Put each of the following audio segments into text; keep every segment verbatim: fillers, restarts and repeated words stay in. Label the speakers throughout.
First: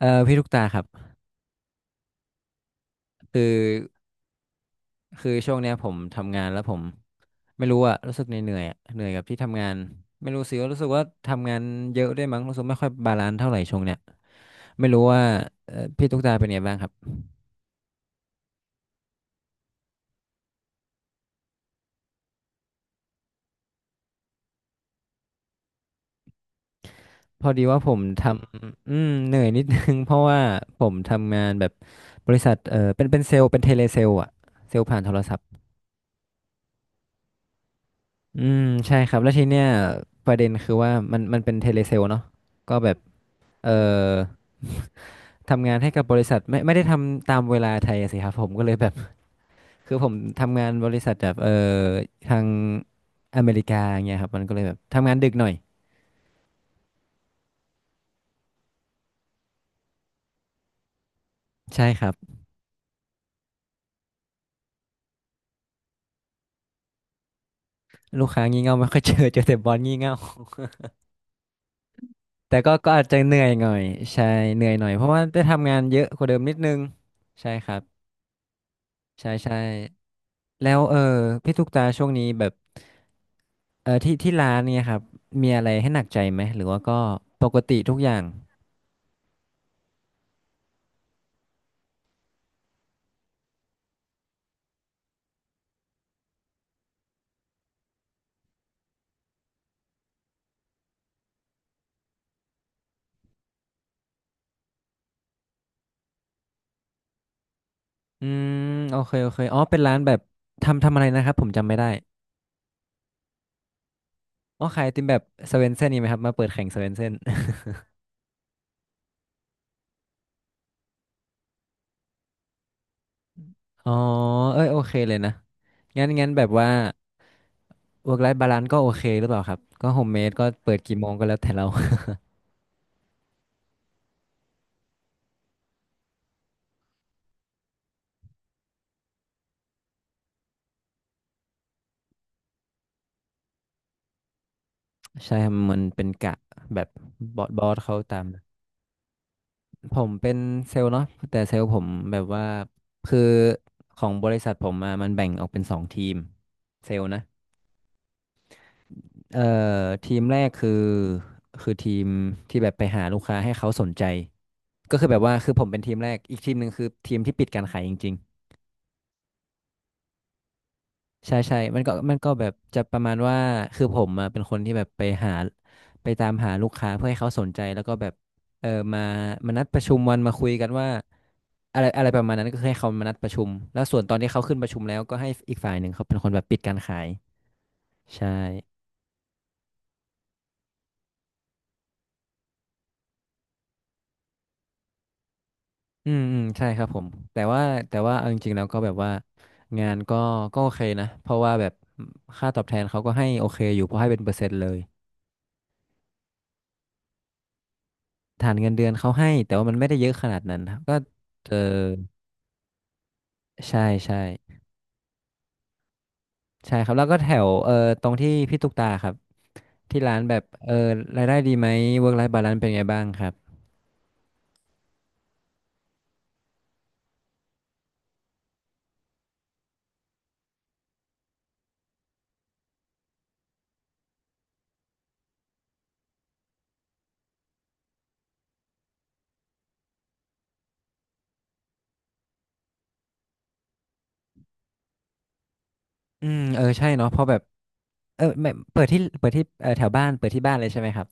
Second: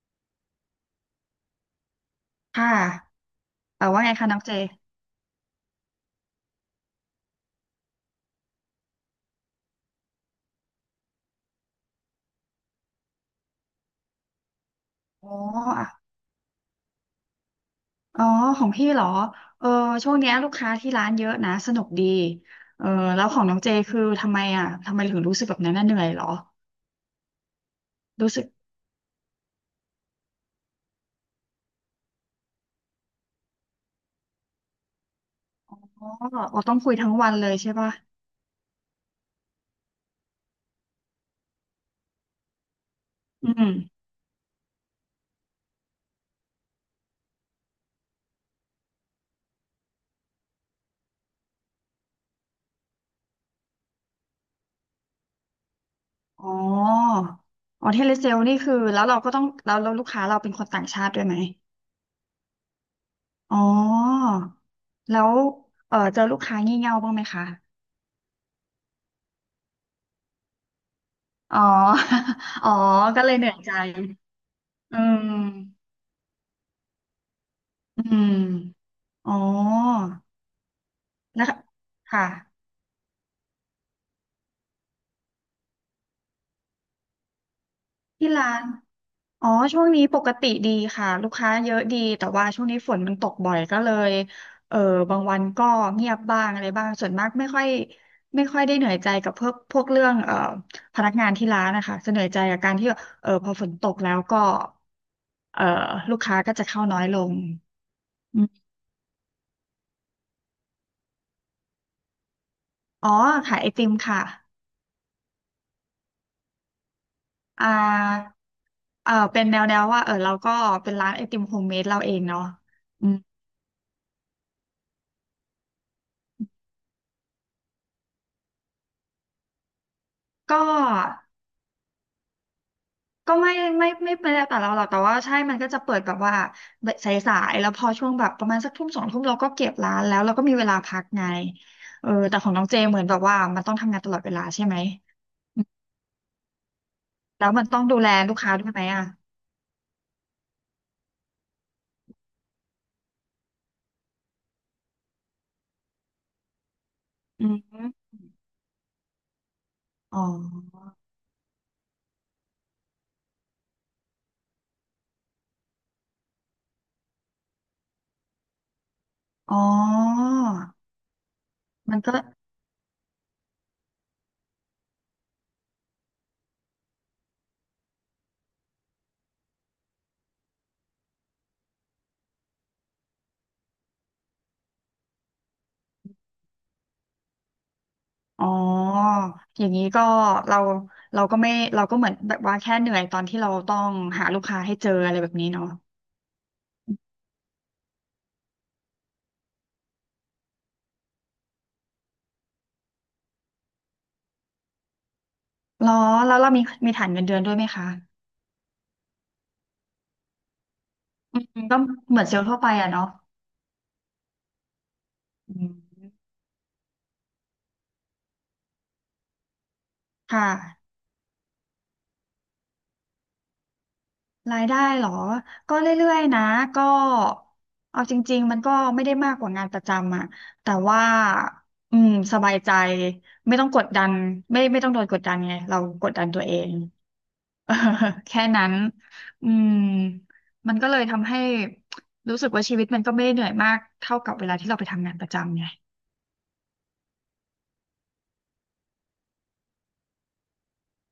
Speaker 1: เออพี่ลูกตาครับ
Speaker 2: ค่ะ
Speaker 1: คือ
Speaker 2: เออว่าไงคะน้องเจ
Speaker 1: คือช่วงเนี้ยผมทำงานแล้วผมไม่รู้อะรู้สึกเหนื่อยๆอะเหนื่อยกับที่ทำงานไม่รู้สิว่ารู้สึกว่าทำงานเยอะด้วยมั้งรู้สึกไม่ค่อยบาลานซ์เท่าไหร่ช่วงเนี้ยไม่รู้ว่า
Speaker 2: อ๋อ
Speaker 1: เอ่อ
Speaker 2: อ่ะ
Speaker 1: พี่ตุ๊กตาเป็นไงบ้างครับ
Speaker 2: อ๋อของพี่เหรอเออช่วงเนี้ยลูกค้าที่ร้านเยอะนะสนุกดีเออแล้วของน้องเจคือทำไมอ่ะทำไมถึงรู้สึกแบบนั้นน่ะเหนื่อยเหรอ
Speaker 1: พอดีว่าผมท
Speaker 2: รู้สึก
Speaker 1: ำอืมเหนื่อยนิดนึง เพราะว่าผมทำงานแบบบริษัทเออเป็นเป็นเซลล์เป็นเทเลเซลล์อะเซลล์ผ่านโทรศัพท์
Speaker 2: อ๋ออ๋อต้องคุยทั้งวันเลยใช่ป่ะ
Speaker 1: อืมใช่ครับแล้วทีเนี้ยประเด็นคือว่ามันมันเป็นเทเลเซลเนาะก็แบบ
Speaker 2: อื
Speaker 1: เออ
Speaker 2: ม
Speaker 1: ทำงานให้กับบริษัทไม่ไม่ได้ทำตามเวลาไทยอะสิครับผมก็เลยแบบ คือผมทำงานบริษัทแบบเออทางอเมริกาอย่างเงี้ยครับมันก็เลยแบบทำงานดึกหน่อย
Speaker 2: อ๋ออ๋อเทเลเซลนี่คือแล้วเราก็ต้องแล้วแล้วลูกค้าเราเป็นคนต่างชาติด้วยไหม
Speaker 1: ใช่ครับ
Speaker 2: อ๋อแล้วเออเจอลูกค้างี่เง่าบ้างไหมคะ
Speaker 1: ลูกค้างี่เง่าไม่ค่อยเจอเจอแต่บอสงี่เง่า
Speaker 2: อ๋อ
Speaker 1: แต่
Speaker 2: อ๋อ
Speaker 1: ก็ก็อาจจะ
Speaker 2: ก็เล
Speaker 1: เห
Speaker 2: ย
Speaker 1: นื่
Speaker 2: เห
Speaker 1: อย
Speaker 2: นื่อย
Speaker 1: หน่
Speaker 2: ใจ
Speaker 1: อยใช่เหนื่อยหน่อย
Speaker 2: อื
Speaker 1: เพราะว่า
Speaker 2: ม
Speaker 1: ได้ทำงานเยอะกว่าเดิมนิดนึงใช่ครั
Speaker 2: อื
Speaker 1: บ
Speaker 2: ม
Speaker 1: ใช่
Speaker 2: อ๋อ
Speaker 1: ใช่แล้วเออ
Speaker 2: นะ
Speaker 1: พี่
Speaker 2: คะ
Speaker 1: ตุ๊กตาช่วงนี้แบบ
Speaker 2: ค่ะ
Speaker 1: เออที่ที่ร้านเนี่ยครับมีอะไรให้หนักใจไหมหรือว่าก็ปกติทุกอย่าง
Speaker 2: ที่ร้านอ๋อช่วงนี้ปกติดีค่ะลูกค้าเยอะดีแต่ว่าช่วงนี้ฝนมันตกบ่อยก็เลยเออบางวันก็เงียบบ้างอะไรบ้างส่วนมากไม่ค่อยไม่ค่อยได้เหนื่อยใจกับพวกพวกเรื่องเอ่อพนักงานที่ร้านนะคะจะเหนื่อยใจกับการที่เออพอฝนตกแล้วก็เอ่อลูกค้าก็จะเข้าน้อยลง
Speaker 1: อื
Speaker 2: อืม
Speaker 1: มโอเคโอเคอ๋อเป็นร้านแบบทำทำอะไรนะครับผมจำไม่ได้
Speaker 2: อ๋อขายไอติมค่ะ
Speaker 1: อ๋อขายไอติมแบบสเวนเซ่นนี่ไหมครับมาเปิดแข่งสเวนเซ่น
Speaker 2: อ่าเออเป็นแนวแนวว่าเออเราก็เป็นร้านไอติมโฮมเมดเราเองเนาะอืม
Speaker 1: อ๋อเอ้ยโอเคเลยนะงั้นงั้นแบบว่า work life balance ก็โอเคหรือเปล่าครับก็โฮมเมดก็
Speaker 2: ก็
Speaker 1: เปิดกี่โมงก็แล้วแต่เรา
Speaker 2: ก็ไม่ไม่ไม่ไม่ได้แต่เราหรอกแต่ว่าใช่มันก็จะเปิดแบบว่าสายๆแล้วพอช่วงแบบประมาณสักทุ่มสองทุ่มเราก็เก็บร้านแล้วเราก็มีเวลาพักไงเออแต่ของน้องเจเหมือนแบบว่ามันต้องทำงานตลอดเวลาใช่ไหม
Speaker 1: ใช่ครับ
Speaker 2: อื
Speaker 1: มัน
Speaker 2: ม
Speaker 1: เป็นกะแบบบอ
Speaker 2: แล้
Speaker 1: ส
Speaker 2: ว
Speaker 1: บ
Speaker 2: มั
Speaker 1: อ
Speaker 2: น
Speaker 1: ส
Speaker 2: ต้อง
Speaker 1: เขา
Speaker 2: ดูแล
Speaker 1: ตาม
Speaker 2: ลูกค้าด้วยไหมอ่ะ
Speaker 1: ผมเป็นเซลล์เนาะแต่เซลล์ผมแบบว่าคือของบริษัทผมอะมันแบ่งออกเป็นสองทีมเซลล์นะ
Speaker 2: อืม
Speaker 1: เอ่อที
Speaker 2: อ๋อ
Speaker 1: มแรกคือคือทีมที่แบบไปหาลูกค้าให้เขาสนใจก็คือแบบว่าคือผมเป็นทีมแรกอีกทีมหนึ่งคือทีมที่ปิดการขายจริงๆ
Speaker 2: อ๋อ
Speaker 1: ใช่ใช่มันก็
Speaker 2: มันก็
Speaker 1: มันก็แบบจะประมาณว่าคือผมอะเป็นคนที่แบบไปหาไปตามหาลูกค้าเพื่อให้เขาสนใจแล้วก็แบบเออมามานัดประชุมวันมาคุยกันว่าอะไรอะไรประมาณนั้นก็คือให้เขามานัดประชุมแล้วส่วนตอนที่เขาขึ้นประชุมแล้วก็ให้อีกฝ่ายหนึ่งเขาเป็นคนแบบปิดการขายใช่
Speaker 2: อ๋ออย่างนี้ก็เราเราก็ไม่เราก็เหมือนแบบว่าแค่เหนื่อยตอนที่เราต้องหาลูกค้าให้เจออะไรแบบนี้เนาะ
Speaker 1: อืมอืมใช่ครับผมแต่ว่าแต่ว่าเอาจริงๆแล้วก็แบบว่างานก็ก็โอเคนะเพราะว่าแบบค่าตอบแทนเขาก็ให้โอเคอยู่เพราะให้เป็นเปอร์เซ็นต์เลย
Speaker 2: หรอแล้วเรามีมีฐานเงินเดือนด้วยไหมคะ
Speaker 1: ฐานเงินเดือนเขาให้แต่ว่ามันไม่ได้เยอะขนาดนั้นครับก็
Speaker 2: อืม
Speaker 1: เออ
Speaker 2: ก็เหมือนเซลล์ทั่วไปอะเนาะ
Speaker 1: ใช่ใช่
Speaker 2: อืม
Speaker 1: ใช่ครับแล้วก็แถวเออตรงที่พี่ตุ๊กตาครับที่ร้านแบ
Speaker 2: ค่
Speaker 1: บเออ
Speaker 2: ะ
Speaker 1: รายได้ดีไหม work life balance เป็นไงบ้างครับ
Speaker 2: รายได้เหรอก็เรื่อยๆนะก็เอาจริงๆมันก็ไม่ได้มากกว่างานประจำอะแต่ว่าอืมสบายใจไม่ต้องกดดันไม่ไม่ต้องโดนกดดันไงเรากดดันตัวเอง เออแค่นั้นอืมมันก็เลยทำให้รู้สึกว่าชีวิตมันก็ไม่ได้เหนื่อยมากเท่ากับเวลาที่เราไปทำงานประจำไง
Speaker 1: อืมเออใช่เนาะเพราะแบบเออไม่เปิดที่เปิดที่เออแถวบ้านเปิดที่บ้านเลยใช่ไหมครับ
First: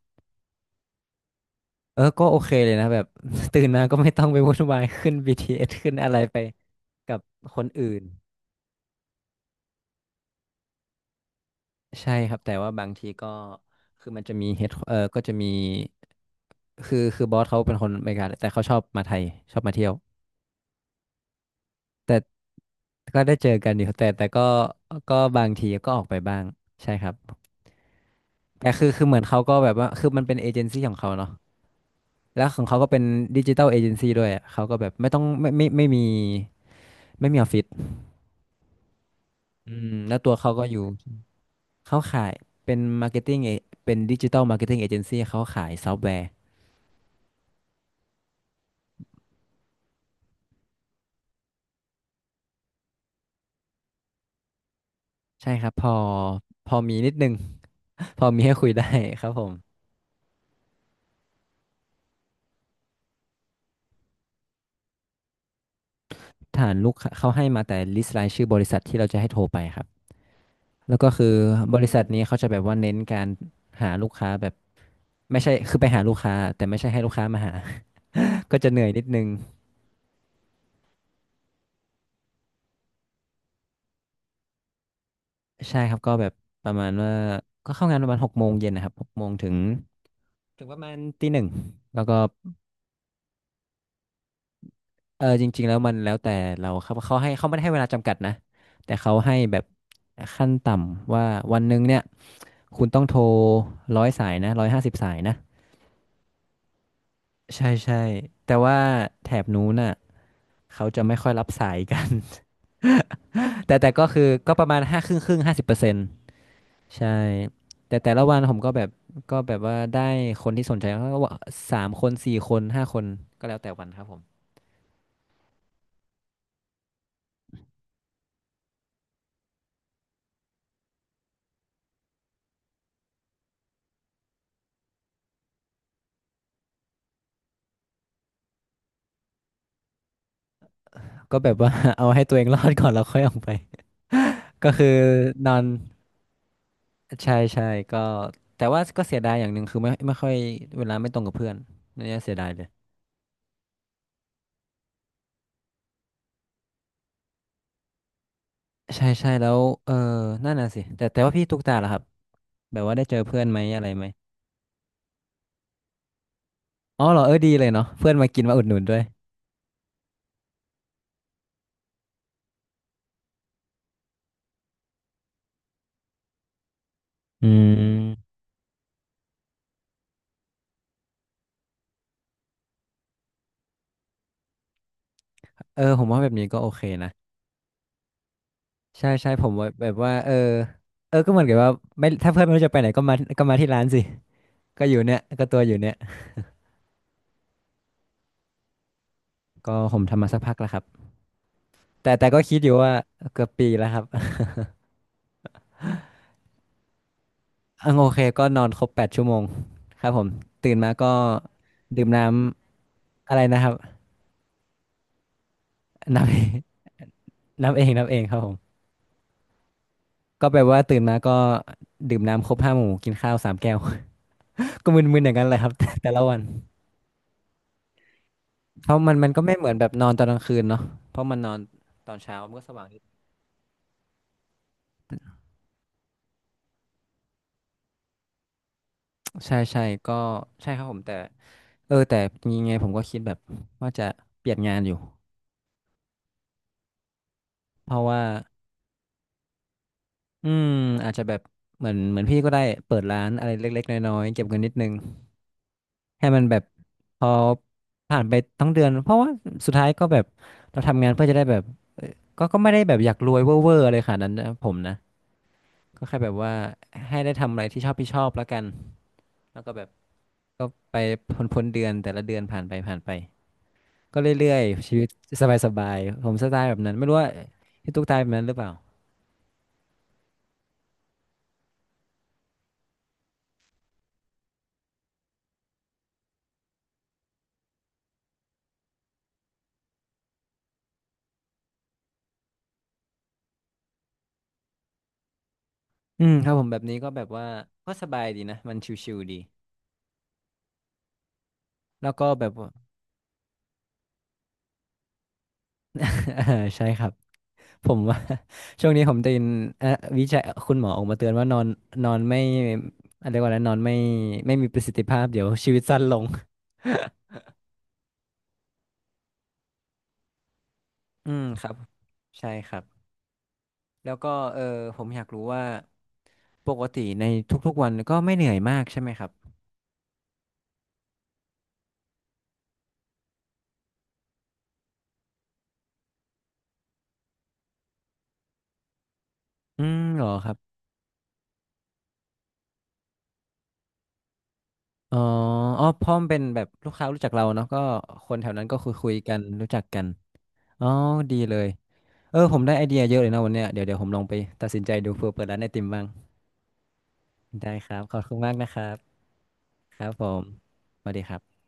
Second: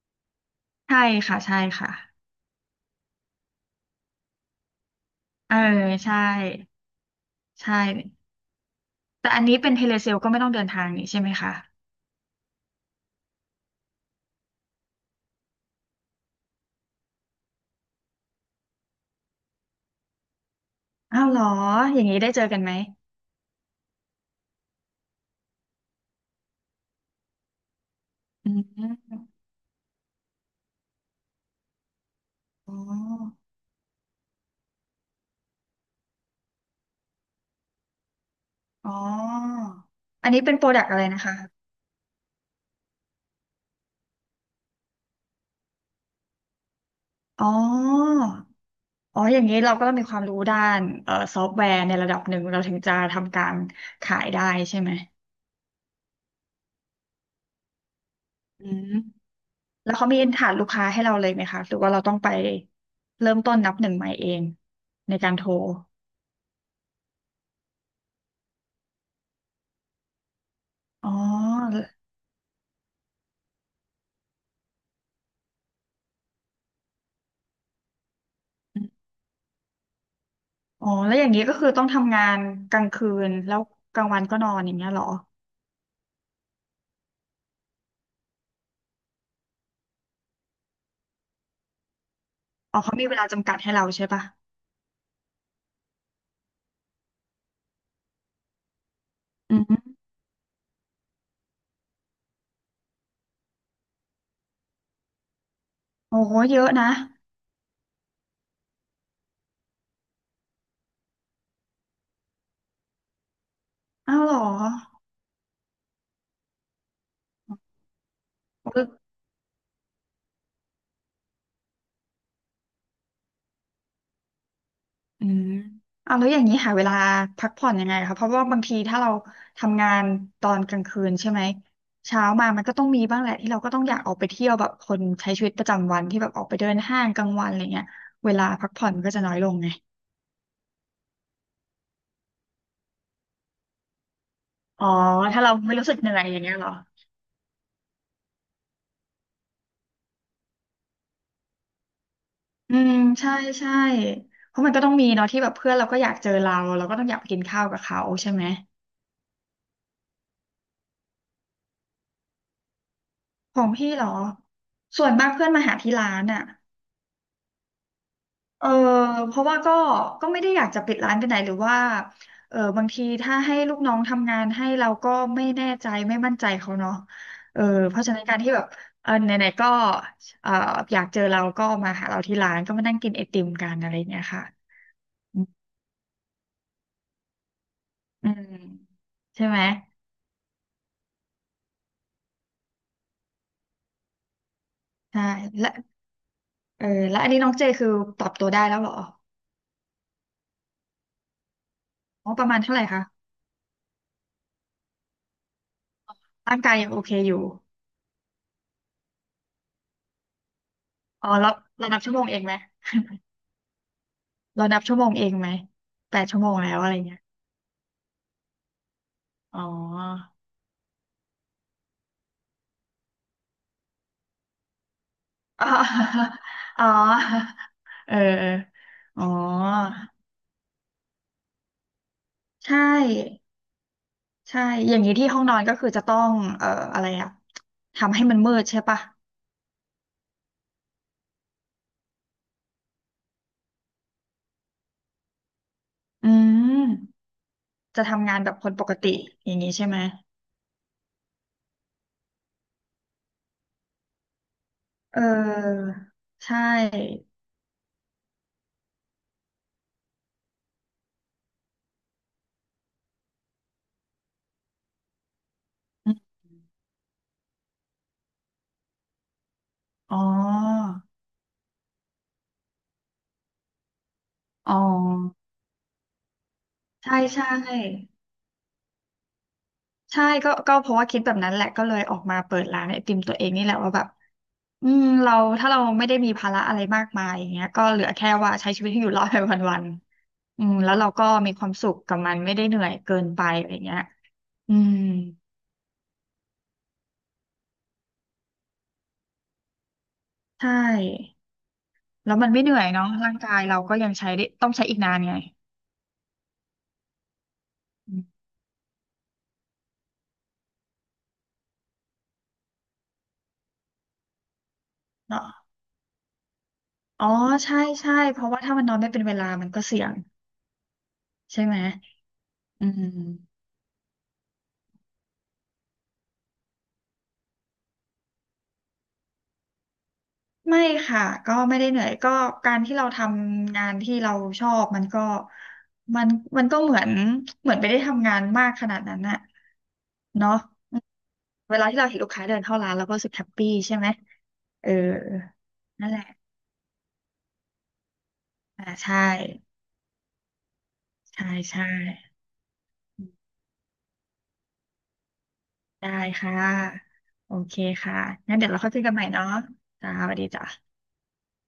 Speaker 2: ใช่ค่ะใช่ค่ะ
Speaker 1: เออก็โอเคเลยนะแบบ ตื่นมาก็ไม่ต้องไปวุ่นวาย ขึ้น
Speaker 2: เออ
Speaker 1: บี ที เอส ขึ้นอะไร
Speaker 2: ใช่
Speaker 1: ไปกับคน
Speaker 2: ใช่
Speaker 1: อื่น
Speaker 2: แต่อันนี้เป็นเทเลเซลก็ไม่ต้องเดินทางนี่ใช่ไหมคะ
Speaker 1: ใช่ครับแต่ว่าบางทีก็คือมันจะมีเฮดเออก็จะมีคือคือบอสเขาเป็นคนอเมริกาแต่เขาชอบมาไทยชอบมาเที่ยว
Speaker 2: อ้าวเหรออย่าง
Speaker 1: แต่
Speaker 2: นี้ได้เจอกันไหม
Speaker 1: ก็ได้เจอกันอยู่แต่แต่ก็ก็บางทีก็ออกไปบ้างใช่ครับ
Speaker 2: อื
Speaker 1: แต่คือคือเหมือน
Speaker 2: ม
Speaker 1: เขาก็แบบว่าคือมันเป็นเอเจนซี่ของเขาเนาะแล้วของ
Speaker 2: อ๋อ
Speaker 1: เขาก็เป็นดิจิตอลเอเจนซี่ด้วยอะเขาก็แบบไม่ต้องไม่ไม่ไม่มีไม่มีออฟฟิศ
Speaker 2: อ๋อ
Speaker 1: อืมแล้ว
Speaker 2: อั
Speaker 1: ตั
Speaker 2: น
Speaker 1: ว
Speaker 2: นี้
Speaker 1: เขา
Speaker 2: เป็นโป
Speaker 1: ก็
Speaker 2: ร
Speaker 1: อยู่
Speaker 2: ดักต์อะไรนะคะ
Speaker 1: เขาขายเป็นมาร์เก็ตติ้งเป็นดิจิ t a ลมาร์เก็ตติ้งเอเจนซี่เขาขายซอฟต์แวร์
Speaker 2: อ๋ออ๋ออย่างนี้เราก็ต้องมีความรู้ด้านเอ่อซอฟต์แวร์ในระดับหนึ่งเราถึงจะทำการขายได้ใช่ไหม
Speaker 1: ใช่ครับพอพอมีนิดนึง พอมีให้
Speaker 2: อื
Speaker 1: คุยได้
Speaker 2: ม
Speaker 1: ครับผม
Speaker 2: แล้วเขามีฐานลูกค้าให้เราเลยไหมคะ หรือว่าเราต้องไปเริ่มต้นนับหนึ่งใหม่เองในการโทร
Speaker 1: ฐานลูกค้าเขาให้มาแต่ลิสต์รายชื่อบริษัทที่เราจะให้โทรไปครับแล้วก็
Speaker 2: อ๋อ
Speaker 1: คือบริษัทนี้เขาจะแบบว่าเน้นการหาลูกค้าแบบไม่ใช่คือไปหาลูกค้าแต่ไม่ใช่ให้ลูกค้ามาหา ก็จะเหนื่อยนิดนึง
Speaker 2: อ๋อแล้วอย่างนี้ก็คือต้องทำงานกลางคืนแล้วกลางวันก็นอนอย่างเงี้ยเหรอ
Speaker 1: ใช่ครับก็แบบประมาณว่าก็เข้างานประมาณหกโมงเย็นนะครับหกโมงถึงถึงประมาณตีหนึ่งแล้วก็
Speaker 2: อ๋อเขามีเวลาจำกัดให้เราใช่ปะ
Speaker 1: เออจริงๆแล้วมันแล้วแต่เราครับเขาให้เขาไม่ได้ให้เวลาจำกัดนะแต่เขาให้
Speaker 2: อื
Speaker 1: แบบ
Speaker 2: ม
Speaker 1: ขั้นต่ำว่าวันหนึ่งเนี่ยคุณต้องโทรร้อยสายนะร้อยห้าสิบสายนะ
Speaker 2: โอ้โหเยอะนะ
Speaker 1: ใช่ใช่แต่ว่าแถบนู้นน่ะเขาจะไม่ค่อยรับสายกัน แต่แต่ก็
Speaker 2: อ้า
Speaker 1: คื
Speaker 2: ว
Speaker 1: อ
Speaker 2: เหรอ
Speaker 1: ก็ประมาณห้าครึ่งครึ่งห้าสิบเปอร์เซ็นต์ใช่แต่แต่ละวันผมก็
Speaker 2: เอุ
Speaker 1: แบบก็แบบว่าได้คนที่สนใจก็ว่าสามคนสี่คนห้าคนก็แล้วแต่วันครับผม
Speaker 2: อืมอ้าวแล้วอย่างนี้หาเวลาพักผ่อนยังไงคะเพราะว่าบางทีถ้าเราทำงานตอนกลางคืนใช่ไหมเช้ามามันก็ต้องมีบ้างแหละที่เราก็ต้องอยากออกไปเที่ยวแบบคนใช้ชีวิตประจำวันที่แบบออกไปเดินห้างกลางวันอะไรเงี้ยเวลาพักผ่อนมันก็จะน้อยลงไง
Speaker 1: ก็แบบว่า เอาให้ตัวเองรอดก่อนแล้วค่อยออกไป ก็
Speaker 2: อ๋
Speaker 1: คือ
Speaker 2: อถ้า
Speaker 1: น
Speaker 2: เรา
Speaker 1: อน
Speaker 2: ไม่รู้สึกเหนื่อยอย่างเงี้ยเหรอ
Speaker 1: ใช่ใช่ก็แต่ว่าก็เสียดายอย่างหนึ่งคือไม่ไม่ค่อยเวลาไม่ตรงกับเพื่อนเนี่ยเสียดายเลย
Speaker 2: อืมใช่ใช่เพราะมันก็ต้องมีเนาะที่แบบเพื่อนเราก็อยากเจอเราเราก็ต้องอยากไปกินข้าวกับเขาใช่ไหม
Speaker 1: ใช่ใช่แล้วเออนั่นน่ะสิแต่แต่ว่าพี่ตุ๊กตาล่ะครับแบบว่าได้เจอเพื่อน
Speaker 2: ข
Speaker 1: ไหม
Speaker 2: อง
Speaker 1: อะไร
Speaker 2: พี่เห
Speaker 1: ไห
Speaker 2: ร
Speaker 1: ม
Speaker 2: อส่วนมากเพื่อนมาหาที่ร้านอ่ะ
Speaker 1: อ๋อเหรอเออดีเลยเนาะเพื่อนมากินมาอุ
Speaker 2: เอ
Speaker 1: ด
Speaker 2: อ
Speaker 1: หนุนด้วย
Speaker 2: เพราะว่าก็ก็ไม่ได้อยากจะปิดร้านไปไหนหรือว่าเออบางทีถ้าให้ลูกน้องทำงานให้เราก็ไม่แน่ใจไม่มั่นใจเขาเนาะ
Speaker 1: อื
Speaker 2: เออเพราะฉะนั้น
Speaker 1: ม
Speaker 2: การที่แบบเออไหนๆก็เอออยากเจอเราก็มาหาเราที่ร้านก็มานั่งกินไอติมกันอะไรอย่างเงี้ยค่ะอืม
Speaker 1: เออผมว่าแบบนี้ก็โอเคนะ
Speaker 2: อืม
Speaker 1: ใช่ใช่
Speaker 2: ใช่
Speaker 1: ผม
Speaker 2: ไหม
Speaker 1: ว่าแบบว่าเออเออก็เหมือนกับว่าไม่ถ้าเพื่อนไม่รู้จะไปไหนก็มาก็มาที่ร้านสิก็อยู่เนี่ย
Speaker 2: ใช่
Speaker 1: ก็ตัวอ
Speaker 2: และ
Speaker 1: ยู่เนี่ย
Speaker 2: เออแล้วอันนี้น้องเจคือปรับตัวได้แล้วเหรอ
Speaker 1: ก็ผมทำมาสักพักแล้วครับแต่แต่
Speaker 2: อ๋อ
Speaker 1: ก็
Speaker 2: ประ
Speaker 1: คิ
Speaker 2: มา
Speaker 1: ด
Speaker 2: ณ
Speaker 1: อยู่
Speaker 2: เท่าไหร่
Speaker 1: ว่า
Speaker 2: คะ
Speaker 1: เกือบปีแล้วครับ
Speaker 2: ร่างกายยังโอเคอยู่
Speaker 1: อังโอเคก็นอนครบแปดชั่วโมงครับผมตื่นมาก็
Speaker 2: อ๋อแล้วเรานับ
Speaker 1: ดื่ม
Speaker 2: ชั่วโม
Speaker 1: น้
Speaker 2: งเองไหม
Speaker 1: ำอะไรนะครับ
Speaker 2: เรานับชั่วโมงเองไหมแป
Speaker 1: นั
Speaker 2: ด
Speaker 1: บ
Speaker 2: ชั่วโมงแล้วอะไรเงี้ย
Speaker 1: น้ำเองน้ำเองครับผม
Speaker 2: อ๋อ
Speaker 1: ก็แปลว่าตื่นมาก็ดื่มน้ำครบห้าหมู่กินข้าวสามแก้ว ก็มึนๆอย่างนั้นเลย
Speaker 2: อ๋
Speaker 1: ค
Speaker 2: อ
Speaker 1: รับ แต่แต่ละวัน
Speaker 2: อ๋อเออเออ
Speaker 1: เพราะมัน
Speaker 2: อ๋อ
Speaker 1: มันก็ไม่เหมือนแบบนอนตอนกลางคืนเนาะเพราะมันนอนตอนเช้ามันก็
Speaker 2: ใช
Speaker 1: สว่างนิด
Speaker 2: ่ใช่ อย่างนี้ที่ห้องนอนก็คือจะต้องเอ่ออะไรอะทำให้มันมืดใช่ปะ
Speaker 1: ใช่ใช่ก็ใช่ครับผมแต่เออแต่มีไงผมก็คิดแบบว่าจะเปลี่ยนงานอยู่
Speaker 2: อืม
Speaker 1: เพราะ
Speaker 2: จะ
Speaker 1: ว่า
Speaker 2: ทำงานแบบคนปกติอย่างนี้ใช่ไหม
Speaker 1: อืมอาจจะแบบเหมือนเหมือนพี่ก็ได้เปิดร้านอะไรเล็กๆน้อยๆเก็บเงินนิดนึง
Speaker 2: เออ
Speaker 1: ให้มัน
Speaker 2: ใช
Speaker 1: แบบพ
Speaker 2: ่
Speaker 1: อผ่านไปทั้งเดือนเพราะว่าสุดท้ายก็แบบเราทำงานเพื่อจะได้แบบเอ่อก็ก็ไม่ได้แบบอยากรวยเวอร์เวอร์อะไรขนาดนั้นนะผมนะก็
Speaker 2: อ
Speaker 1: แค่แบ
Speaker 2: ม
Speaker 1: บว่าให้ได้ทำอะไรที่ชอบที่ชอบแล้วกันแล้วก็แบบ
Speaker 2: อ๋อ
Speaker 1: ก็ไปพ้นพ้นเดือนแต่ละเดือนผ่านไปผ่านไปก็เรื่อย
Speaker 2: อ๋อ
Speaker 1: ๆชีวิตสบายๆผมสไตล์แบบนั้นไม่รู้
Speaker 2: ใช่
Speaker 1: ว่า
Speaker 2: ใช่
Speaker 1: พี่ตุ๊กตายแบบนั้นหรือเปล่า
Speaker 2: ใช่ก็ก็เพราะว่าคิดแบบนั้นแหละก็เลยออกมาเปิดร้านไอติมตัวเองนี่แหละว่าแบบอืมเราถ้าเราไม่ได้มีภาระอะไรมากมายอย่างเงี้ยก็เหลือแค่ว่าใช้ชีวิตให้อยู่รอดไปวันๆอืมแล้วเราก็มีความสุขกับมันไม่ได้เหนื่อยเกินไปอะไรเงี้ยอืม
Speaker 1: อืมครับผมแบบนี้ก็แบบว่าก็สบายดีนะมันชิวๆดี
Speaker 2: ใช่
Speaker 1: แล้วก็
Speaker 2: แล้ว
Speaker 1: แบ
Speaker 2: มัน
Speaker 1: บ
Speaker 2: ไม่
Speaker 1: ว่า
Speaker 2: เหนื่อยเนาะร่างกายเราก็ยังใช้ได้ต้องใช้อีกนานไง
Speaker 1: ใช่ครับ ผม
Speaker 2: อื
Speaker 1: ว่า
Speaker 2: ม
Speaker 1: ช่วงนี้ผมได้ยินเอ่อวิจัยคุณหมอออกมาเตือนว่านอนนอนไม่อะไรยกว่าอะไรนอนไม่ไม่มีประสิทธิภาพเดี๋
Speaker 2: เนาะ
Speaker 1: ยวชีวิตสั้นลง
Speaker 2: อ๋อใช่ใช่เพราะว่าถ้ามันนอนไม่เป็นเวลามันก็เสี่ยง
Speaker 1: อืม
Speaker 2: ใช่
Speaker 1: ครับ
Speaker 2: ไหม
Speaker 1: ใช่ครั
Speaker 2: อื
Speaker 1: บ
Speaker 2: ม
Speaker 1: แล้วก็เออผมอยากรู้ว่าปกติในทุกๆวันก็ไม่เหนื่อยมากใช่ไหมครับ
Speaker 2: ไม่ค่ะก็ไม่ได้เหนื่อยก็การที่เราทำงานที่เราชอบมันก็มันมันก็เหมือนเหมือนไม่ได้ทำงานมากขนาดนั้นน่ะ
Speaker 1: อืมเหรอครั
Speaker 2: เนาะ
Speaker 1: บ
Speaker 2: อืมเวลาที่เราเห็นลูกค้าเดินเข้าร้านเราก็รู้สึกแฮปปี้ใช่ไหมเออ
Speaker 1: อ๋ออ๋อเพ
Speaker 2: นั่น
Speaker 1: ราะ
Speaker 2: แหละ
Speaker 1: มันเป็นแบบลูกค้ารู้จักเราเนาะก็คนแถวนั้นก็
Speaker 2: อ่า
Speaker 1: คุยคุย
Speaker 2: ใช่
Speaker 1: กันรู้จักกันอ๋อดี
Speaker 2: ใช่
Speaker 1: เลย
Speaker 2: ใช่
Speaker 1: เออผมได้ไอเดียเยอะเลยนะวันเนี้ยเดี๋ยวเดี๋ยวผมลองไปตัดสินใจดูเผื่อเปิดร้านไอติมบ้าง
Speaker 2: ได้ค่ะโอ
Speaker 1: ได้
Speaker 2: เค
Speaker 1: ครับข
Speaker 2: ค่ะ
Speaker 1: อบคุณมาก
Speaker 2: งั้นเดี๋
Speaker 1: นะ
Speaker 2: ยว
Speaker 1: ค
Speaker 2: เรา
Speaker 1: รั
Speaker 2: ค่อย
Speaker 1: บ
Speaker 2: คุยกันใหม่เนาะ
Speaker 1: ครับ
Speaker 2: จ้า
Speaker 1: ผ
Speaker 2: สวัส
Speaker 1: ม
Speaker 2: ดีจ้า
Speaker 1: สวัสดีครับ